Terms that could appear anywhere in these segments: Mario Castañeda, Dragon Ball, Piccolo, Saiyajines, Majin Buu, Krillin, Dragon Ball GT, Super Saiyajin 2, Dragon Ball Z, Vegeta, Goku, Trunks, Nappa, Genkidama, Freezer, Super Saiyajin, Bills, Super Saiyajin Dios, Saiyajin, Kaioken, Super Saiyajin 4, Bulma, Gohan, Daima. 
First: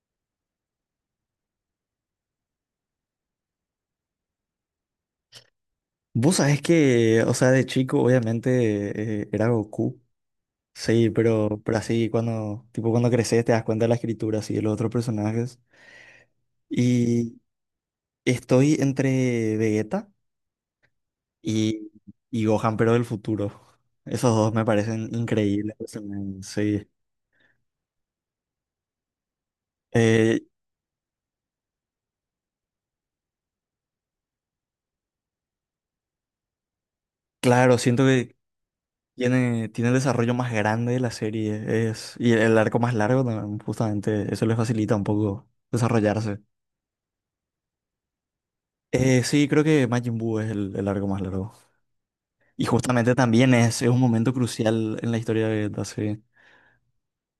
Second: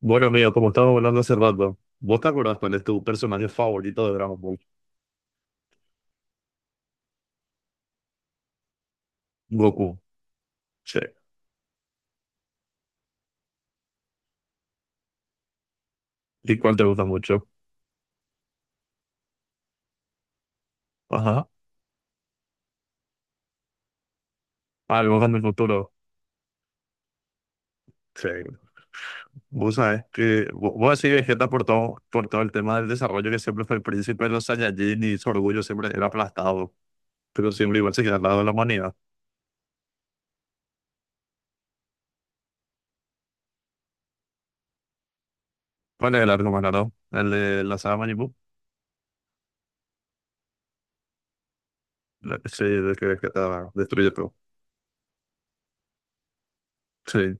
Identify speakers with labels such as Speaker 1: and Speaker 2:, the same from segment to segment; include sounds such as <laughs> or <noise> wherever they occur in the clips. Speaker 1: Bueno, amigo, como estábamos hablando hace rato, ¿vos te acordás cuál es tu personaje favorito de Dragon Ball?
Speaker 2: Vos sabés que, o sea, de chico obviamente era
Speaker 1: Goku.
Speaker 2: Goku,
Speaker 1: Sí.
Speaker 2: sí, pero así cuando, tipo cuando creces te das cuenta de la escritura, así, de los otros personajes.
Speaker 1: ¿Y cuál te gusta
Speaker 2: Y
Speaker 1: mucho?
Speaker 2: estoy entre Vegeta
Speaker 1: Ajá.
Speaker 2: y, y Gohan, pero del futuro. Esos dos me
Speaker 1: Ah, el
Speaker 2: parecen
Speaker 1: Gohan del
Speaker 2: increíbles,
Speaker 1: futuro.
Speaker 2: sí.
Speaker 1: Sí. Vos sabés
Speaker 2: Eh,
Speaker 1: que... Vos decís Vegeta por todo el tema del desarrollo que siempre fue el príncipe de los Saiyajin y su orgullo siempre era aplastado, pero siempre
Speaker 2: claro,
Speaker 1: igual se
Speaker 2: siento
Speaker 1: queda al
Speaker 2: que
Speaker 1: lado de la humanidad.
Speaker 2: tiene el desarrollo más grande de la serie, y el arco más largo, también, justamente, eso le facilita un poco
Speaker 1: ¿Cuál es el
Speaker 2: desarrollarse.
Speaker 1: arco más largo? ¿El de la saga Majin Buu?
Speaker 2: Sí, creo que Majin Buu es el arco más largo.
Speaker 1: Sí,
Speaker 2: Y
Speaker 1: el que
Speaker 2: justamente también
Speaker 1: Vegeta
Speaker 2: es un
Speaker 1: destruye todo.
Speaker 2: momento crucial en la historia de Vegeta, sí.
Speaker 1: Sí.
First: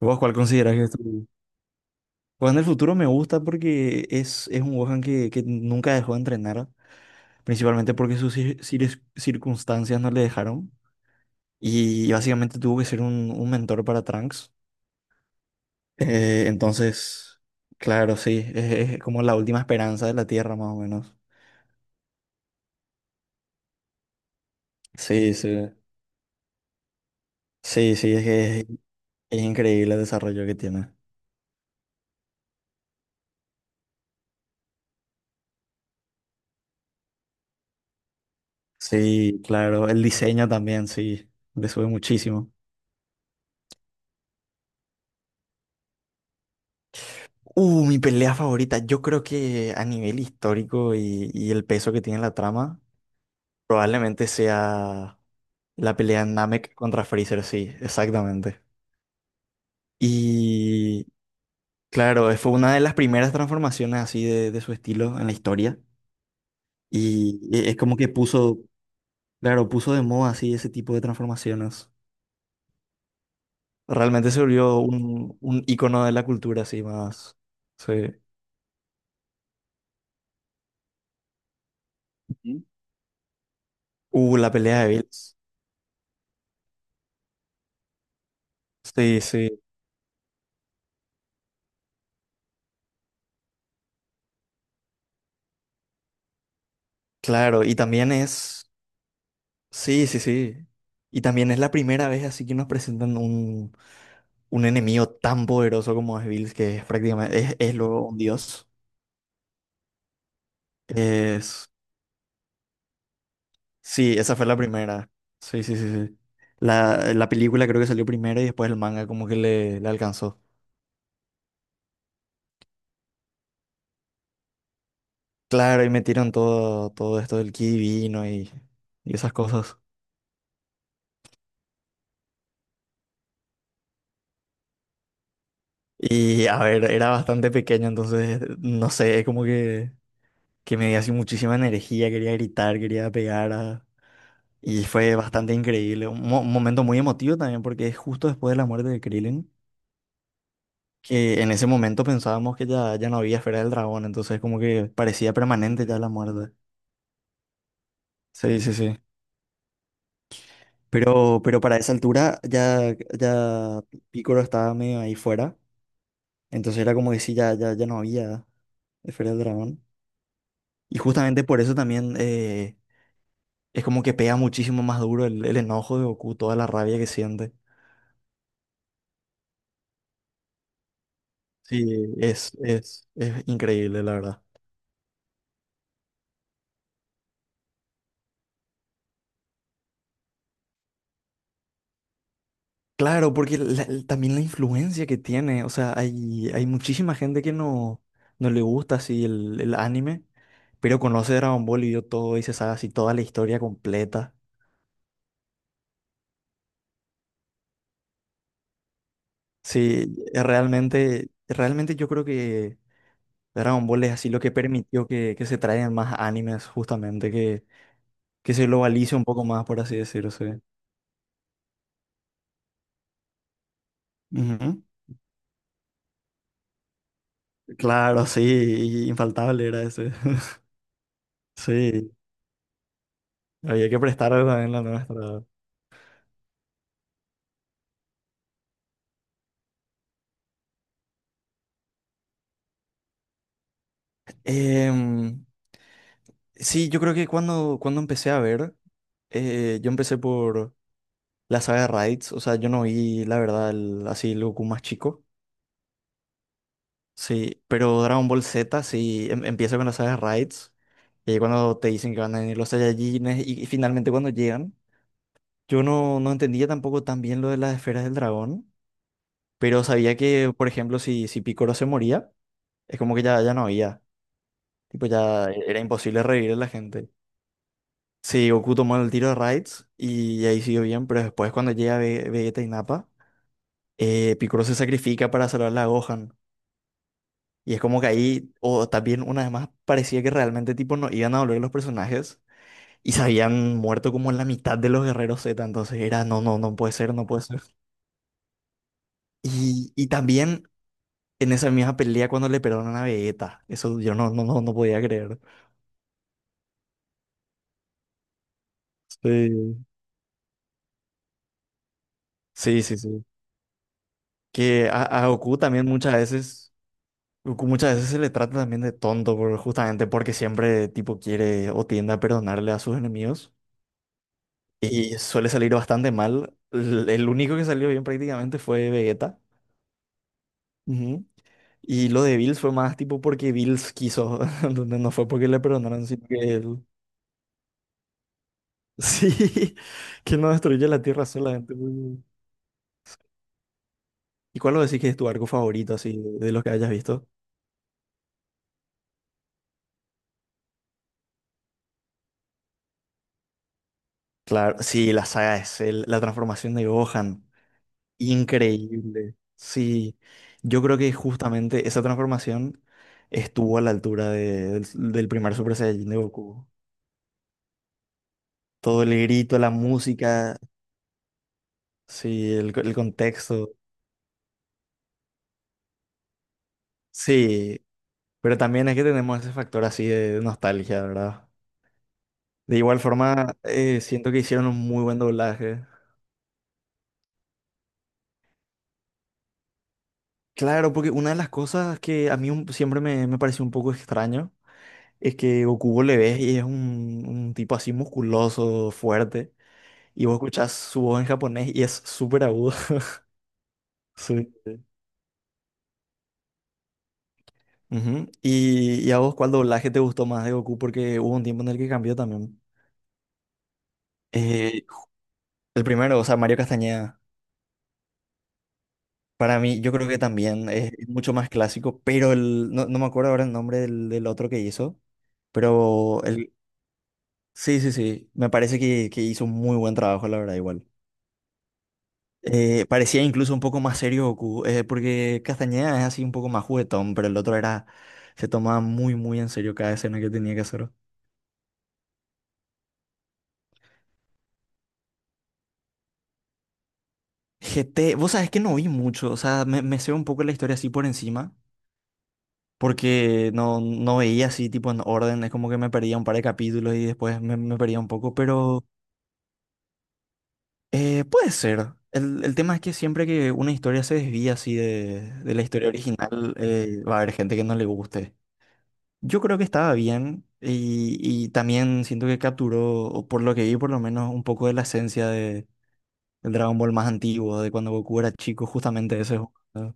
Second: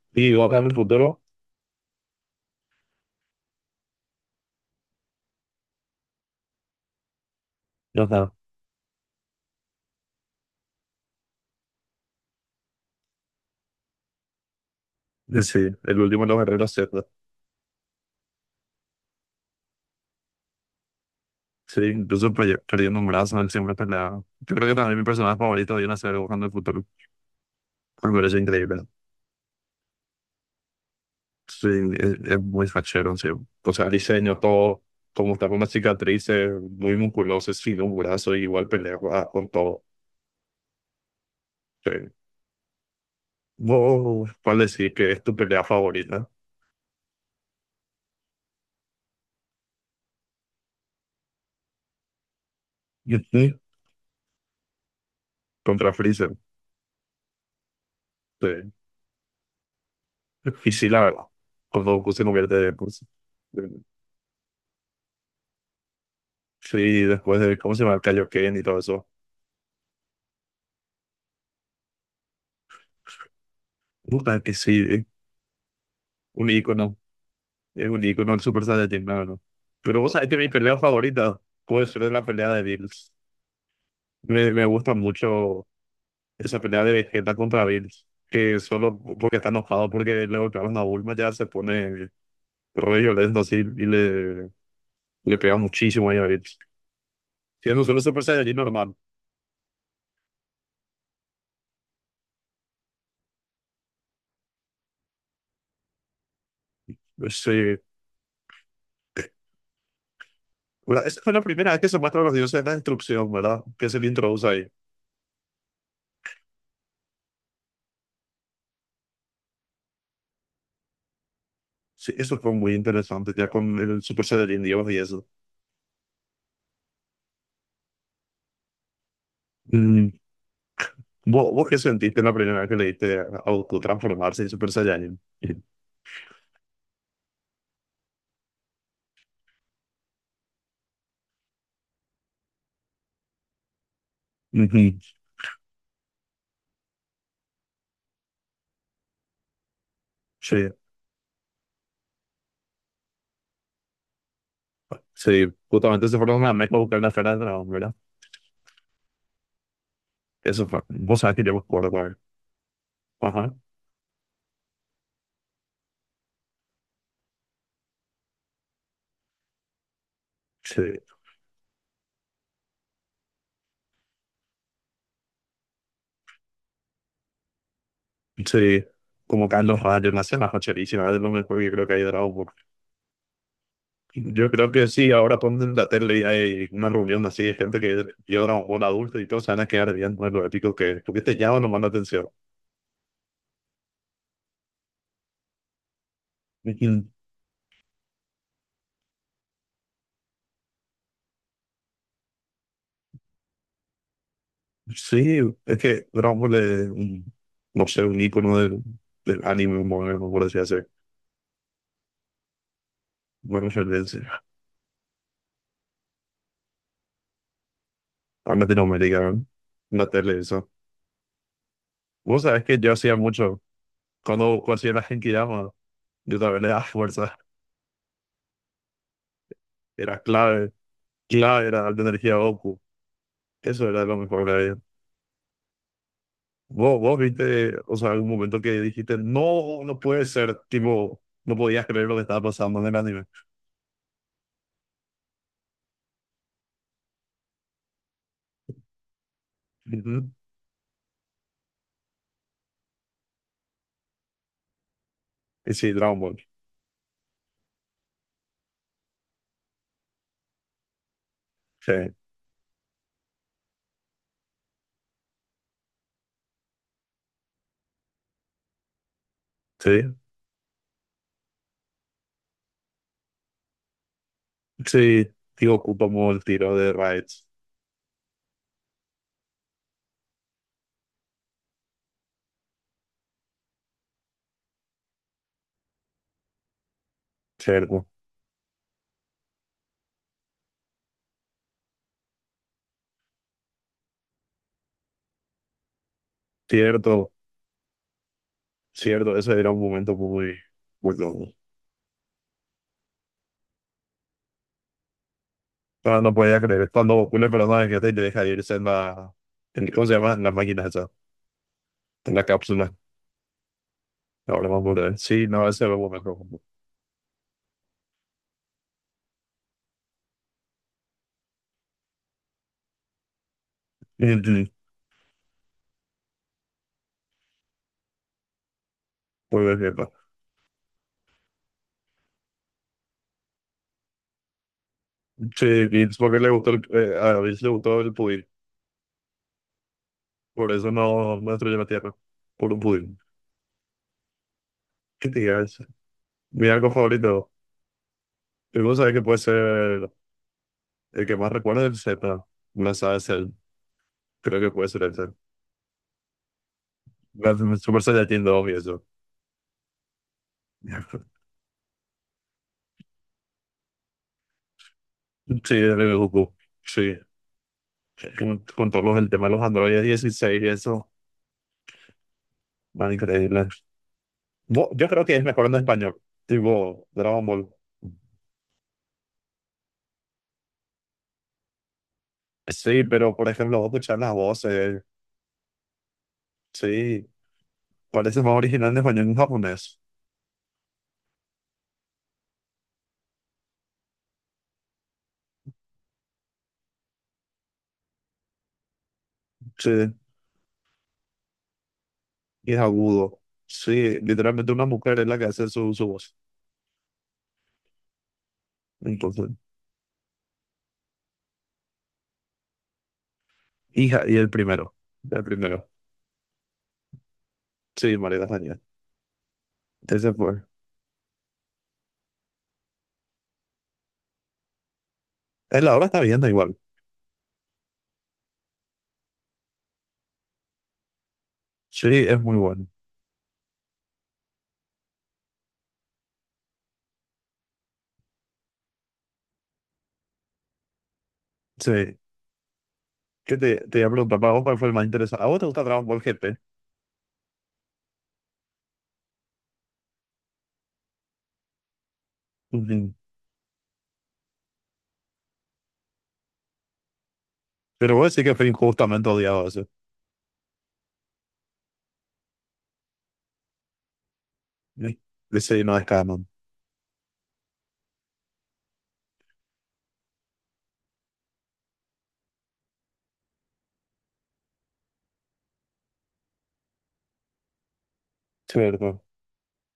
Speaker 2: ¿Vos cuál
Speaker 1: Y Gohan del
Speaker 2: considerás que es
Speaker 1: futuro,
Speaker 2: tu...? Gohan del futuro me gusta porque es un Gohan que nunca dejó de entrenar, principalmente
Speaker 1: ya
Speaker 2: porque
Speaker 1: está.
Speaker 2: sus circunstancias no le dejaron. Y básicamente tuvo que ser un mentor para Trunks.
Speaker 1: Sí, el último de los guerreros.
Speaker 2: Entonces, claro, sí, es como la última esperanza de la Tierra, más o menos.
Speaker 1: Sí, incluso perdiendo un brazo, él siempre peleaba. Yo creo que también mi
Speaker 2: Sí,
Speaker 1: personaje
Speaker 2: sí.
Speaker 1: favorito viene a ser Buscando el Futuro.
Speaker 2: Sí,
Speaker 1: Me
Speaker 2: sí, es
Speaker 1: parece
Speaker 2: que es
Speaker 1: increíble.
Speaker 2: es increíble el desarrollo que tiene.
Speaker 1: Sí, es muy fachero, sí. O sea, diseño, todo, como está con una cicatriz, muy musculoso, sin un brazo, y igual pelea ah,
Speaker 2: Sí,
Speaker 1: con todo.
Speaker 2: claro, el diseño también, sí, le sube
Speaker 1: Sí.
Speaker 2: muchísimo.
Speaker 1: Wow, ¿cuál decir que es tu pelea favorita?
Speaker 2: Mi pelea favorita, yo creo que a nivel histórico y el peso que tiene la trama,
Speaker 1: <laughs> Ujú.
Speaker 2: probablemente sea
Speaker 1: Contra
Speaker 2: la pelea
Speaker 1: Freezer.
Speaker 2: Namek contra Freezer, sí, exactamente.
Speaker 1: Sí. Y sí, la
Speaker 2: Y
Speaker 1: verdad, cuando Goku se
Speaker 2: claro, fue
Speaker 1: convierte
Speaker 2: una
Speaker 1: en...
Speaker 2: de las
Speaker 1: pues,
Speaker 2: primeras transformaciones así de su estilo en la historia.
Speaker 1: sí, después
Speaker 2: Y
Speaker 1: de, ¿cómo
Speaker 2: es
Speaker 1: se llama?
Speaker 2: como
Speaker 1: El
Speaker 2: que
Speaker 1: Kaioken
Speaker 2: puso,
Speaker 1: y todo eso.
Speaker 2: claro, puso de moda así ese tipo de transformaciones. Realmente
Speaker 1: Puta
Speaker 2: se
Speaker 1: que
Speaker 2: volvió
Speaker 1: sí,
Speaker 2: un ícono de la
Speaker 1: un
Speaker 2: cultura así
Speaker 1: ícono.
Speaker 2: más.
Speaker 1: Es
Speaker 2: Sí.
Speaker 1: un icono del Super Saiyajin, la verdad. Pero vos sabés que mi pelea favorita puede ser la pelea de Bills.
Speaker 2: La
Speaker 1: Me
Speaker 2: pelea de
Speaker 1: gusta
Speaker 2: Bills.
Speaker 1: mucho esa pelea de Vegeta contra Bills, que solo
Speaker 2: Sí,
Speaker 1: porque
Speaker 2: sí,
Speaker 1: está enojado porque le golpearon a Bulma ya se pone re violento así y le pega muchísimo ahí a Bills.
Speaker 2: claro. Y
Speaker 1: Siendo solo
Speaker 2: también
Speaker 1: Super Saiyajin
Speaker 2: es.
Speaker 1: normal.
Speaker 2: Sí, sí, sí. Y también es la primera vez así que nos presentan un enemigo tan poderoso como es Bills, que es prácticamente.
Speaker 1: Pues,
Speaker 2: Es
Speaker 1: sí.
Speaker 2: luego un dios.
Speaker 1: Bueno, esa fue la
Speaker 2: Es.
Speaker 1: primera vez que se muestra los dioses de la destrucción, ¿verdad? Que se le
Speaker 2: Sí, esa
Speaker 1: introduce
Speaker 2: fue la
Speaker 1: ahí.
Speaker 2: primera. Sí, sí, sí, sí. La película creo que salió primero y después el manga como que le alcanzó.
Speaker 1: Sí, eso fue muy interesante, ya con el Super Saiyajin Dios y eso.
Speaker 2: Claro, y metieron todo esto del ki divino y esas cosas.
Speaker 1: Mm, ¿vos qué sentiste la primera vez que le diste a Goku transformarse en Super Saiyan?
Speaker 2: Y a ver, era bastante pequeño, entonces no sé, es como que me dio así muchísima energía, quería gritar, quería pegar. Y
Speaker 1: Ujú.
Speaker 2: fue bastante increíble. Un momento muy emotivo también, porque es justo después de la muerte de Krillin,
Speaker 1: Sí,
Speaker 2: que en ese momento pensábamos que ya no había esfera del dragón, entonces como que parecía
Speaker 1: sí,
Speaker 2: permanente ya
Speaker 1: justamente
Speaker 2: la
Speaker 1: se fueron a
Speaker 2: muerte.
Speaker 1: México a buscar la esfera del dragón, ¿verdad?
Speaker 2: Sí, sí, sí.
Speaker 1: Eso fue, vos sabés
Speaker 2: Pero,
Speaker 1: que yo me
Speaker 2: pero para
Speaker 1: acuerdo,
Speaker 2: esa
Speaker 1: güey.
Speaker 2: altura ya,
Speaker 1: Ajá,
Speaker 2: ya Picoro estaba medio ahí fuera, entonces era como que sí, ya no había esfera del dragón.
Speaker 1: sí,
Speaker 2: Y justamente por eso también es como que pega muchísimo más duro el enojo de Goku, toda la rabia que siente.
Speaker 1: sí, como Carlos Rayos, una escena facherísima, es lo mejor que
Speaker 2: Sí,
Speaker 1: creo que hay de Dragon Ball.
Speaker 2: es increíble, la verdad.
Speaker 1: Yo creo que sí, ahora ponen la tele y hay una reunión así de gente que vio Dragon Ball adulto y todos se van a quedar viendo lo épico que tuviste ya o no manda atención.
Speaker 2: Claro, porque también la influencia que tiene, o sea, hay muchísima gente que no le gusta así el anime, pero conoce Dragon Ball y vio todo y se sabe así toda la historia completa.
Speaker 1: Sí, es que Dragon Ball es un, no sé, un icono del, del anime
Speaker 2: Sí,
Speaker 1: moderno, por así decirlo.
Speaker 2: realmente yo creo que
Speaker 1: Bueno, yo
Speaker 2: Dragon
Speaker 1: le
Speaker 2: Ball es así lo
Speaker 1: decía,
Speaker 2: que permitió que se traigan más animes, justamente, que,
Speaker 1: a
Speaker 2: que se globalice un
Speaker 1: Latinoamérica,
Speaker 2: poco
Speaker 1: en
Speaker 2: más, por así
Speaker 1: la tele,
Speaker 2: decirse.
Speaker 1: eso. Vos sabés que yo hacía mucho, cuando
Speaker 2: Ujú.
Speaker 1: hacía la Genkidama, yo también le daba fuerza,
Speaker 2: Claro, sí, infaltable era ese.
Speaker 1: era
Speaker 2: <laughs>
Speaker 1: clave, clave era la
Speaker 2: Sí.
Speaker 1: energía Goku, eso
Speaker 2: Había que
Speaker 1: era lo
Speaker 2: prestar
Speaker 1: mejor que
Speaker 2: también
Speaker 1: había.
Speaker 2: la nuestra.
Speaker 1: Vos viste, o sea, algún momento que dijiste, no, no puede ser, tipo, no podías creer lo que estaba pasando en el anime.
Speaker 2: Em, sí, yo creo que cuando empecé a ver, yo empecé
Speaker 1: Ujú.
Speaker 2: por la saga de Raids. O sea, yo no vi, la verdad, así el Goku más chico.
Speaker 1: Y sí, Dragon Ball,
Speaker 2: Sí, pero Dragon Ball Z sí empieza con la saga de Raids. Y ahí cuando te
Speaker 1: sí,
Speaker 2: dicen que van a venir los Saiyajines y finalmente cuando llegan, yo no entendía tampoco tan bien lo de las esferas del dragón. Pero
Speaker 1: sí,
Speaker 2: sabía que, por ejemplo, si Piccolo se moría, es como que ya no había. Tipo,
Speaker 1: sí,
Speaker 2: ya
Speaker 1: tío,
Speaker 2: era
Speaker 1: ocupa
Speaker 2: imposible
Speaker 1: como el
Speaker 2: revivir a la
Speaker 1: tiro de
Speaker 2: gente.
Speaker 1: Raids.
Speaker 2: Sí, Goku tomó el tiro de Raids y ahí siguió bien, pero después cuando llega Vegeta y Nappa, Piccolo se sacrifica para salvar a Gohan. Y es como
Speaker 1: Cierto,
Speaker 2: que ahí, o también una vez más, parecía que realmente tipo no iban a volver los personajes y se habían muerto como la mitad de los guerreros Z, entonces era no, no, no puede ser, no
Speaker 1: cierto,
Speaker 2: puede ser.
Speaker 1: cierto. Ese era un
Speaker 2: Y
Speaker 1: momento muy,
Speaker 2: también
Speaker 1: muy loco.
Speaker 2: en esa misma pelea cuando le perdonan a Vegeta, eso yo no podía creer.
Speaker 1: No, no podía creer. Cuando una persona que te deja irse en la.
Speaker 2: Sí,
Speaker 1: ¿Cómo se llama? En la máquina esa. En la
Speaker 2: sí,
Speaker 1: cápsula.
Speaker 2: sí, sí.
Speaker 1: Ahora
Speaker 2: Que
Speaker 1: vamos a
Speaker 2: a,
Speaker 1: ver.
Speaker 2: a
Speaker 1: Sí, no, ese era un momento.
Speaker 2: Goku muchas veces se le trata también de tonto, justamente porque siempre tipo quiere o tiende a perdonarle a sus enemigos y suele salir bastante mal. El único que salió bien prácticamente fue Vegeta.
Speaker 1: Muy bien, cierto.
Speaker 2: Ujú. Y lo de Bills fue más tipo porque Bills quiso, <laughs> donde no fue porque le
Speaker 1: Sí, y
Speaker 2: perdonaron,
Speaker 1: es
Speaker 2: sino que
Speaker 1: porque le gustó el,
Speaker 2: él... <laughs>
Speaker 1: a David le gustó el pudín.
Speaker 2: Sí, que no
Speaker 1: Por
Speaker 2: destruye
Speaker 1: eso
Speaker 2: la Tierra
Speaker 1: no, no
Speaker 2: solamente.
Speaker 1: destruyó la tierra. Por un pudín.
Speaker 2: ¿Y cuál lo decís que es
Speaker 1: ¿Qué
Speaker 2: tu
Speaker 1: te
Speaker 2: arco
Speaker 1: digas?
Speaker 2: favorito así de los
Speaker 1: Mi
Speaker 2: que
Speaker 1: algo
Speaker 2: hayas visto?
Speaker 1: favorito. Y vos sabés que puede ser. El que más recuerdo es el Z. No sabes el. Creo que
Speaker 2: Claro,
Speaker 1: puede ser
Speaker 2: sí,
Speaker 1: el
Speaker 2: la
Speaker 1: Z.
Speaker 2: saga es la transformación de Gohan.
Speaker 1: La Super Saiyajin 2, obvio, eso.
Speaker 2: Increíble. Sí, yo creo que
Speaker 1: <laughs>
Speaker 2: justamente esa transformación estuvo a la altura del primer
Speaker 1: Sí,
Speaker 2: Super
Speaker 1: el
Speaker 2: Saiyajin
Speaker 1: de
Speaker 2: de
Speaker 1: Goku.
Speaker 2: Goku.
Speaker 1: Sí. Con
Speaker 2: Todo
Speaker 1: todos
Speaker 2: el
Speaker 1: los, el tema de
Speaker 2: grito,
Speaker 1: los
Speaker 2: la
Speaker 1: androides
Speaker 2: música,
Speaker 1: 16 y eso.
Speaker 2: sí, el
Speaker 1: Man, increíble.
Speaker 2: contexto.
Speaker 1: Yo creo que es mejor en español. Tipo, Dragon Ball.
Speaker 2: Sí, pero también es que tenemos ese factor así de nostalgia, ¿verdad? De igual
Speaker 1: Sí, pero por
Speaker 2: forma,
Speaker 1: ejemplo, vos escuchar
Speaker 2: siento
Speaker 1: las
Speaker 2: que hicieron un
Speaker 1: voces.
Speaker 2: muy buen doblaje.
Speaker 1: Sí. Parece más original en español que en japonés.
Speaker 2: Claro, porque una de las cosas que a mí siempre me pareció un poco extraño es que Goku vos le ves y es un tipo así musculoso, fuerte.
Speaker 1: Sí.
Speaker 2: Y vos escuchás su voz en japonés y es súper
Speaker 1: Y
Speaker 2: agudo.
Speaker 1: es
Speaker 2: <laughs>
Speaker 1: agudo. Sí,
Speaker 2: Sí.
Speaker 1: literalmente una mujer es la que hace su, su voz.
Speaker 2: Ujú. ¿Y a vos
Speaker 1: Entonces.
Speaker 2: cuál doblaje te gustó más de Goku? Porque hubo un tiempo en el que cambió también.
Speaker 1: Hija, y el
Speaker 2: Eh,
Speaker 1: primero. El
Speaker 2: el
Speaker 1: primero.
Speaker 2: primero, o sea, Mario Castañeda.
Speaker 1: Sí, María Daniel.
Speaker 2: Para mí, yo creo que
Speaker 1: Ese fue.
Speaker 2: también es mucho más clásico, pero no me acuerdo ahora el nombre del otro que hizo,
Speaker 1: La obra está
Speaker 2: pero
Speaker 1: bien, da igual.
Speaker 2: sí, sí, sí, me parece que hizo un muy buen trabajo, la verdad, igual.
Speaker 1: Sí, es muy bueno.
Speaker 2: Parecía incluso un poco más serio Goku, porque Castañeda es así un poco más juguetón, pero el otro era, se tomaba muy, muy en serio cada escena que tenía que hacer.
Speaker 1: Sí. ¿Qué te, te iba a preguntar? ¿Para vos cuál fue el más interesante? ¿A vos te gusta Dragon Ball GT?
Speaker 2: GT, vos sabés que no vi mucho, o sea, me sé un poco la historia así por encima,
Speaker 1: Ujú.
Speaker 2: porque no veía así tipo en orden, es como que me perdía un par de capítulos y después me perdía un
Speaker 1: Pero vos
Speaker 2: poco,
Speaker 1: sí que fue
Speaker 2: pero
Speaker 1: injustamente odiado eso.
Speaker 2: puede ser. El tema es que siempre que una historia se desvía así
Speaker 1: Sí,
Speaker 2: de la
Speaker 1: ese
Speaker 2: historia
Speaker 1: no es canon.
Speaker 2: original, va a haber gente que no le guste. Yo creo que estaba bien y también siento que capturó, o por lo que vi por lo menos, un poco de la esencia del Dragon Ball más antiguo, de cuando Goku era chico, justamente
Speaker 1: Cierto.
Speaker 2: ese juego, ¿no?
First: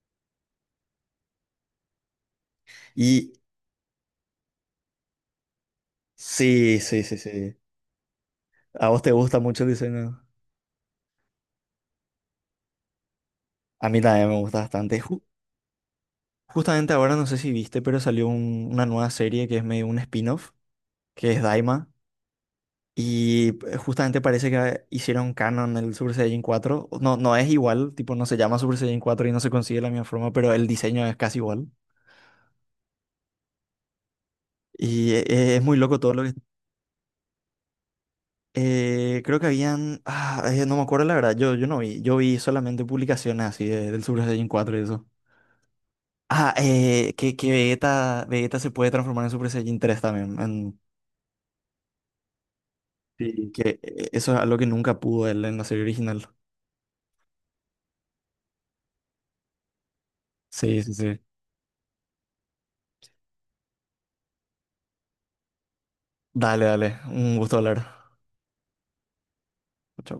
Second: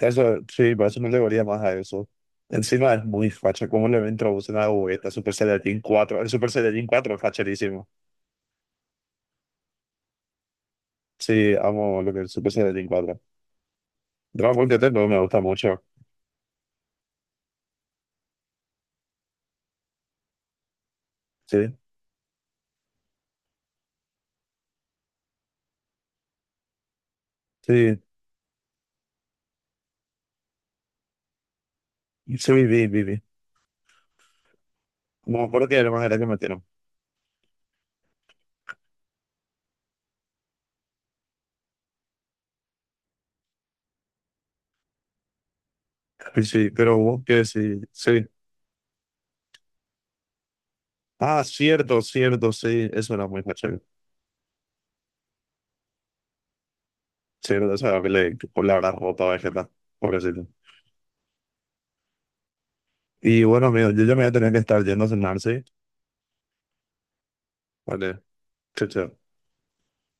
Speaker 1: Eso, sí, por eso no le volía más a eso. Encima es muy
Speaker 2: Y
Speaker 1: facha. ¿Cómo le introducen a Vegeta Super Saiyajin 4? El Super
Speaker 2: sí,
Speaker 1: Saiyajin
Speaker 2: sí,
Speaker 1: 4
Speaker 2: sí,
Speaker 1: es
Speaker 2: sí.
Speaker 1: facherísimo.
Speaker 2: ¿A vos te gusta mucho el diseño?
Speaker 1: Sí, amo lo que es el Super Saiyajin 4.
Speaker 2: A mí también me
Speaker 1: Dragon
Speaker 2: gusta
Speaker 1: Ball GT
Speaker 2: bastante.
Speaker 1: no me gusta mucho.
Speaker 2: Justamente ahora no sé si viste, pero salió una nueva serie que es medio un spin-off, que es
Speaker 1: Sí,
Speaker 2: Daima. Y justamente parece que hicieron canon el Super Saiyajin 4. No, no es igual,
Speaker 1: sí.
Speaker 2: tipo, no se llama Super Saiyajin 4 y no se consigue de la misma forma, pero el diseño es casi igual.
Speaker 1: Sí, viví, viví.
Speaker 2: Y
Speaker 1: No me
Speaker 2: es
Speaker 1: acuerdo que
Speaker 2: muy
Speaker 1: era
Speaker 2: loco
Speaker 1: más
Speaker 2: todo
Speaker 1: era
Speaker 2: lo
Speaker 1: que
Speaker 2: que...
Speaker 1: metieron.
Speaker 2: creo que habían... no me acuerdo la verdad, yo no vi. Yo vi solamente publicaciones así del Super Saiyajin 4 y eso.
Speaker 1: Sí,
Speaker 2: Ah,
Speaker 1: sí pero
Speaker 2: eh,
Speaker 1: vos
Speaker 2: que,
Speaker 1: que
Speaker 2: que
Speaker 1: sí, sí.
Speaker 2: Vegeta se puede transformar en Super Saiyajin 3 también.
Speaker 1: Ah, cierto, cierto, sí, eso era muy
Speaker 2: Sí. Que
Speaker 1: chévere.
Speaker 2: eso es algo que nunca pudo él en la serie original.
Speaker 1: Cierto, esa era que le habrás roto a Vegeta, pobrecito.
Speaker 2: Sí, sí, sí.
Speaker 1: Y bueno, amigo, yo ya me voy a tener que estar yendo a cenar, ¿sí?
Speaker 2: Dale, dale. Un gusto hablar.
Speaker 1: Vale, chao, chao.
Speaker 2: Chao.